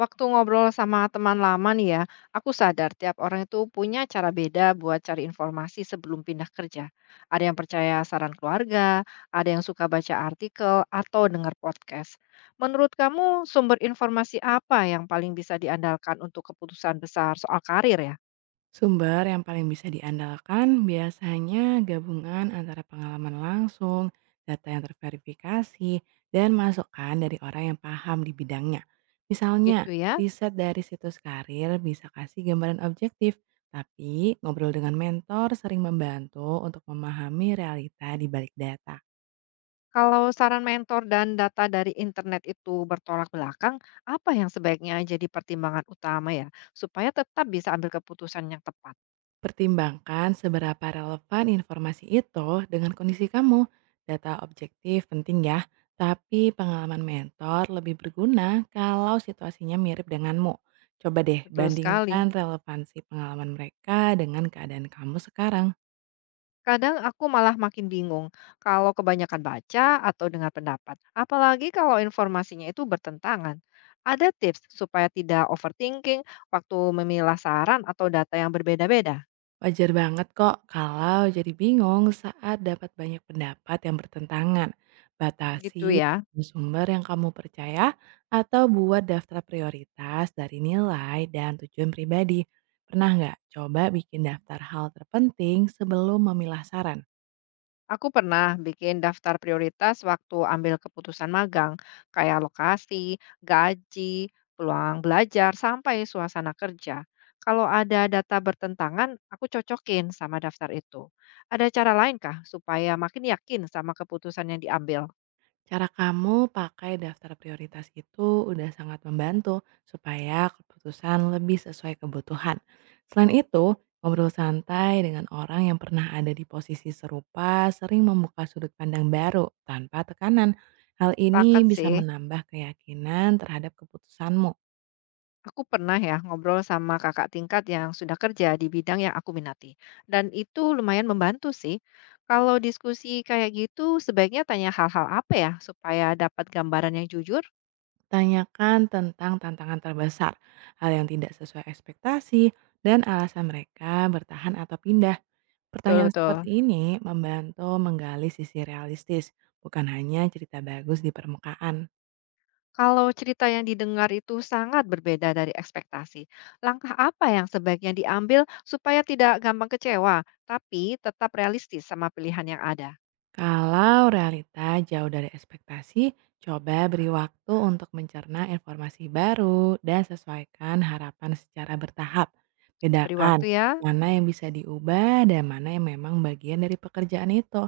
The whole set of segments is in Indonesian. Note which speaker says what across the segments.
Speaker 1: Waktu ngobrol sama teman lama nih ya, aku sadar tiap orang itu punya cara beda buat cari informasi sebelum pindah kerja. Ada yang percaya saran keluarga, ada yang suka baca artikel, atau dengar podcast. Menurut kamu, sumber informasi apa yang paling bisa diandalkan untuk keputusan besar soal karir ya?
Speaker 2: Sumber yang paling bisa diandalkan biasanya gabungan antara pengalaman langsung, data yang terverifikasi, dan masukan dari orang yang paham di bidangnya. Misalnya,
Speaker 1: Gitu ya.
Speaker 2: riset dari situs karir bisa kasih gambaran objektif, tapi ngobrol dengan mentor sering membantu untuk memahami realita di balik data.
Speaker 1: Kalau saran mentor dan data dari internet itu bertolak belakang, apa yang sebaiknya jadi pertimbangan utama ya, supaya tetap bisa ambil keputusan yang tepat?
Speaker 2: Pertimbangkan seberapa relevan informasi itu dengan kondisi kamu. Data objektif penting ya, tapi pengalaman mentor lebih berguna kalau situasinya mirip denganmu. Coba deh
Speaker 1: Betul
Speaker 2: bandingkan
Speaker 1: sekali.
Speaker 2: relevansi pengalaman mereka dengan keadaan kamu sekarang.
Speaker 1: Kadang aku malah makin bingung kalau kebanyakan baca atau dengar pendapat, apalagi kalau informasinya itu bertentangan. Ada tips supaya tidak overthinking waktu memilah saran atau data yang berbeda-beda?
Speaker 2: Wajar banget kok kalau jadi bingung saat dapat banyak pendapat yang bertentangan.
Speaker 1: Gitu
Speaker 2: Batasi
Speaker 1: ya.
Speaker 2: sumber yang kamu percaya atau buat daftar prioritas dari nilai dan tujuan pribadi. Pernah nggak coba bikin daftar hal terpenting sebelum memilah saran?
Speaker 1: Aku pernah bikin daftar prioritas waktu ambil keputusan magang, kayak lokasi, gaji, peluang belajar, sampai suasana kerja. Kalau ada data bertentangan, aku cocokin sama daftar itu. Ada cara lain kah supaya makin yakin sama keputusan yang diambil?
Speaker 2: Cara kamu pakai daftar prioritas itu udah sangat membantu supaya keputusan lebih sesuai kebutuhan. Selain itu, ngobrol santai dengan orang yang pernah ada di posisi serupa sering membuka sudut pandang baru tanpa tekanan. Hal ini
Speaker 1: Sepakat
Speaker 2: bisa
Speaker 1: sih.
Speaker 2: menambah keyakinan terhadap keputusanmu.
Speaker 1: Aku pernah ya ngobrol sama kakak tingkat yang sudah kerja di bidang yang aku minati. Dan itu lumayan membantu sih. Kalau diskusi kayak gitu, sebaiknya tanya hal-hal apa ya supaya dapat gambaran yang jujur?
Speaker 2: Tanyakan tentang tantangan terbesar, hal yang tidak sesuai ekspektasi, dan alasan mereka bertahan atau pindah.
Speaker 1: Betul,
Speaker 2: Pertanyaan
Speaker 1: betul.
Speaker 2: seperti ini membantu menggali sisi realistis, bukan hanya cerita bagus di permukaan.
Speaker 1: Kalau cerita yang didengar itu sangat berbeda dari ekspektasi, langkah apa yang sebaiknya diambil supaya tidak gampang kecewa, tapi tetap realistis sama pilihan yang ada?
Speaker 2: Kalau realita jauh dari ekspektasi, coba beri waktu untuk mencerna informasi baru dan sesuaikan harapan secara bertahap.
Speaker 1: Beri
Speaker 2: Bedakan
Speaker 1: waktu ya.
Speaker 2: mana yang bisa diubah dan mana yang memang bagian dari pekerjaan itu.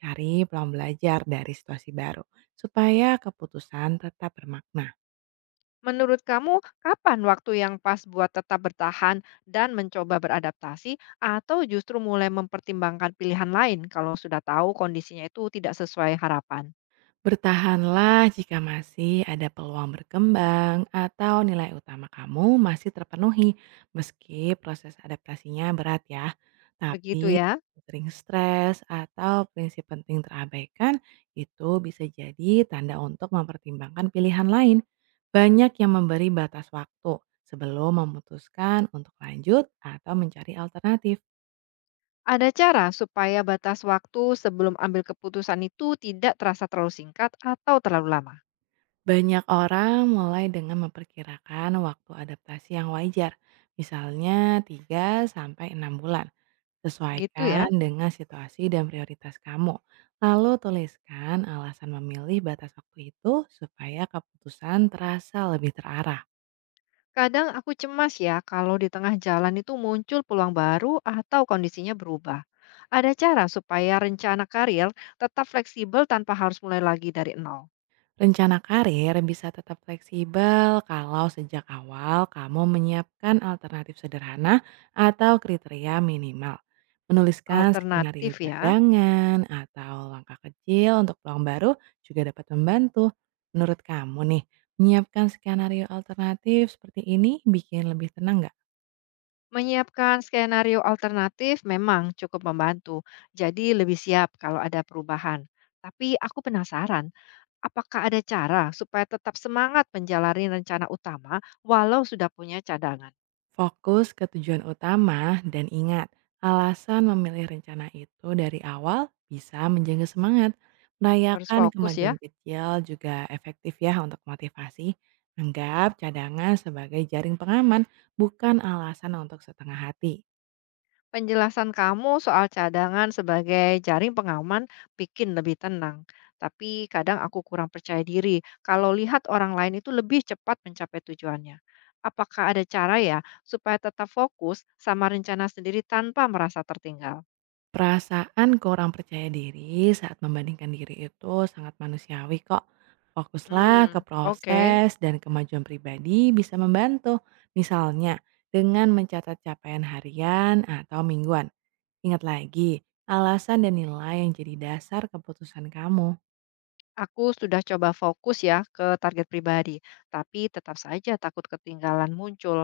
Speaker 2: Cari peluang belajar dari situasi baru supaya keputusan tetap bermakna.
Speaker 1: Menurut kamu, kapan waktu yang pas buat tetap bertahan dan mencoba beradaptasi, atau justru mulai mempertimbangkan pilihan lain kalau sudah tahu kondisinya itu tidak sesuai harapan?
Speaker 2: Bertahanlah jika masih ada peluang berkembang atau nilai utama kamu masih terpenuhi, meski proses adaptasinya berat ya.
Speaker 1: Begitu
Speaker 2: Tapi
Speaker 1: ya.
Speaker 2: sering stres atau prinsip penting terabaikan itu bisa jadi tanda untuk mempertimbangkan pilihan lain. Banyak yang memberi batas waktu sebelum memutuskan untuk lanjut atau mencari alternatif.
Speaker 1: Ada cara supaya batas waktu sebelum ambil keputusan itu tidak terasa terlalu singkat atau terlalu lama.
Speaker 2: Banyak orang mulai dengan memperkirakan waktu adaptasi yang wajar, misalnya 3 sampai 6 bulan.
Speaker 1: Gitu
Speaker 2: Sesuaikan
Speaker 1: ya.
Speaker 2: dengan situasi dan prioritas kamu. Lalu tuliskan alasan memilih batas waktu itu supaya keputusan terasa lebih terarah.
Speaker 1: Kadang aku cemas ya kalau di tengah jalan itu muncul peluang baru atau kondisinya berubah. Ada cara supaya rencana karir tetap fleksibel tanpa harus mulai lagi dari nol.
Speaker 2: Rencana karir bisa tetap fleksibel kalau sejak awal kamu menyiapkan alternatif sederhana atau kriteria minimal. Menuliskan skenario
Speaker 1: Alternatif ya,
Speaker 2: cadangan atau langkah kecil untuk peluang baru juga dapat membantu. Menurut kamu nih, menyiapkan skenario alternatif seperti ini bikin lebih tenang nggak?
Speaker 1: menyiapkan skenario alternatif memang cukup membantu, jadi lebih siap kalau ada perubahan. Tapi aku penasaran, apakah ada cara supaya tetap semangat menjalani rencana utama walau sudah punya cadangan?
Speaker 2: Fokus ke tujuan utama dan ingat, alasan memilih rencana itu dari awal bisa menjaga semangat.
Speaker 1: Harus
Speaker 2: Merayakan
Speaker 1: fokus ya.
Speaker 2: kemajuan kecil juga efektif ya untuk motivasi. Anggap cadangan sebagai jaring pengaman, bukan alasan untuk setengah hati.
Speaker 1: Penjelasan kamu soal cadangan sebagai jaring pengaman bikin lebih tenang. Tapi kadang aku kurang percaya diri kalau lihat orang lain itu lebih cepat mencapai tujuannya. Apakah ada cara ya supaya tetap fokus sama rencana sendiri tanpa merasa tertinggal?
Speaker 2: Perasaan kurang percaya diri saat membandingkan diri itu sangat manusiawi kok. Fokuslah ke
Speaker 1: Hmm, oke.
Speaker 2: proses dan kemajuan pribadi bisa membantu. Misalnya, dengan mencatat capaian harian atau mingguan. Ingat lagi, alasan dan nilai yang jadi dasar keputusan kamu.
Speaker 1: Aku sudah coba fokus ya ke target pribadi, tapi tetap saja takut ketinggalan muncul.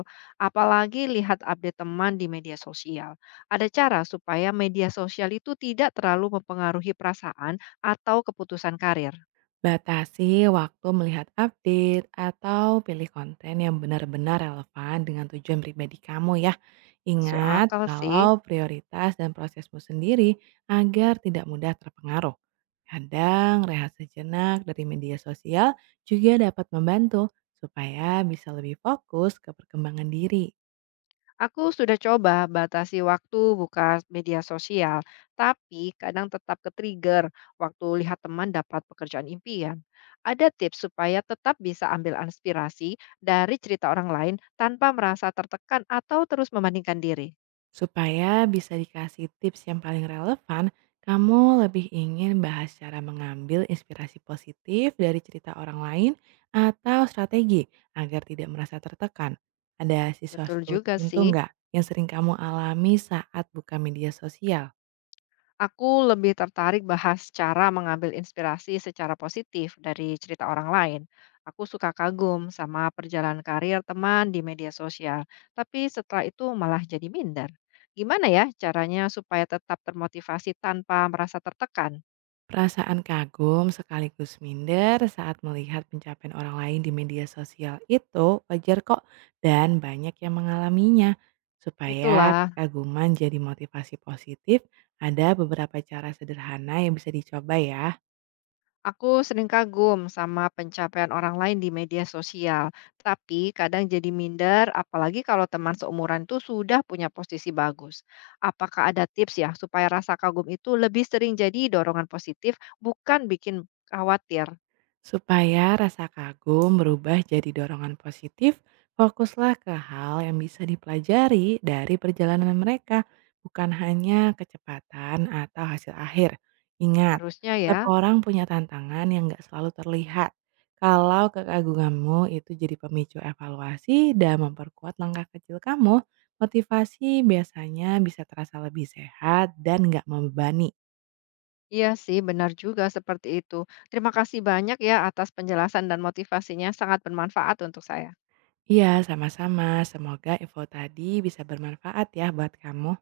Speaker 1: Apalagi lihat update teman di media sosial. Ada cara supaya media sosial itu tidak terlalu mempengaruhi perasaan atau keputusan karir.
Speaker 2: Batasi waktu melihat update atau pilih konten yang benar-benar relevan dengan tujuan pribadi kamu ya.
Speaker 1: Masuk
Speaker 2: Ingat
Speaker 1: akal sih.
Speaker 2: kalau prioritas dan prosesmu sendiri agar tidak mudah terpengaruh. Kadang rehat sejenak dari media sosial juga dapat membantu supaya bisa lebih fokus ke perkembangan diri.
Speaker 1: Aku sudah coba batasi waktu buka media sosial, tapi kadang tetap ke-trigger waktu lihat teman dapat pekerjaan impian. Ada tips supaya tetap bisa ambil inspirasi dari cerita orang lain tanpa merasa tertekan atau terus membandingkan diri.
Speaker 2: Supaya bisa dikasih tips yang paling relevan, kamu lebih ingin bahas cara mengambil inspirasi positif dari cerita orang lain atau strategi agar tidak merasa tertekan. Ada
Speaker 1: Betul
Speaker 2: sesuatu
Speaker 1: juga
Speaker 2: tertentu
Speaker 1: sih.
Speaker 2: nggak yang sering kamu alami saat buka media sosial?
Speaker 1: Aku lebih tertarik bahas cara mengambil inspirasi secara positif dari cerita orang lain. Aku suka kagum sama perjalanan karir teman di media sosial, tapi setelah itu malah jadi minder. Gimana ya caranya supaya tetap termotivasi tanpa merasa tertekan?
Speaker 2: Perasaan kagum sekaligus minder saat melihat pencapaian orang lain di media sosial itu wajar kok dan banyak yang mengalaminya. Supaya
Speaker 1: Itulah.
Speaker 2: kekaguman jadi motivasi positif, ada beberapa cara sederhana yang bisa dicoba ya.
Speaker 1: Aku sering kagum sama pencapaian orang lain di media sosial, tapi kadang jadi minder, apalagi kalau teman seumuran itu sudah punya posisi bagus. Apakah ada tips ya supaya rasa kagum itu lebih sering jadi dorongan positif, bukan bikin khawatir?
Speaker 2: Supaya rasa kagum berubah jadi dorongan positif, fokuslah ke hal yang bisa dipelajari dari perjalanan mereka, bukan hanya kecepatan atau hasil akhir. Ingat,
Speaker 1: Harusnya ya.
Speaker 2: setiap orang punya tantangan yang nggak selalu terlihat. Kalau kekagumanmu itu jadi pemicu evaluasi dan memperkuat langkah kecil kamu, motivasi biasanya bisa terasa lebih sehat dan nggak membebani.
Speaker 1: Iya sih, benar juga seperti itu. Terima kasih banyak ya atas penjelasan dan motivasinya, sangat bermanfaat untuk saya.
Speaker 2: Iya, sama-sama. Semoga info tadi bisa bermanfaat ya buat kamu.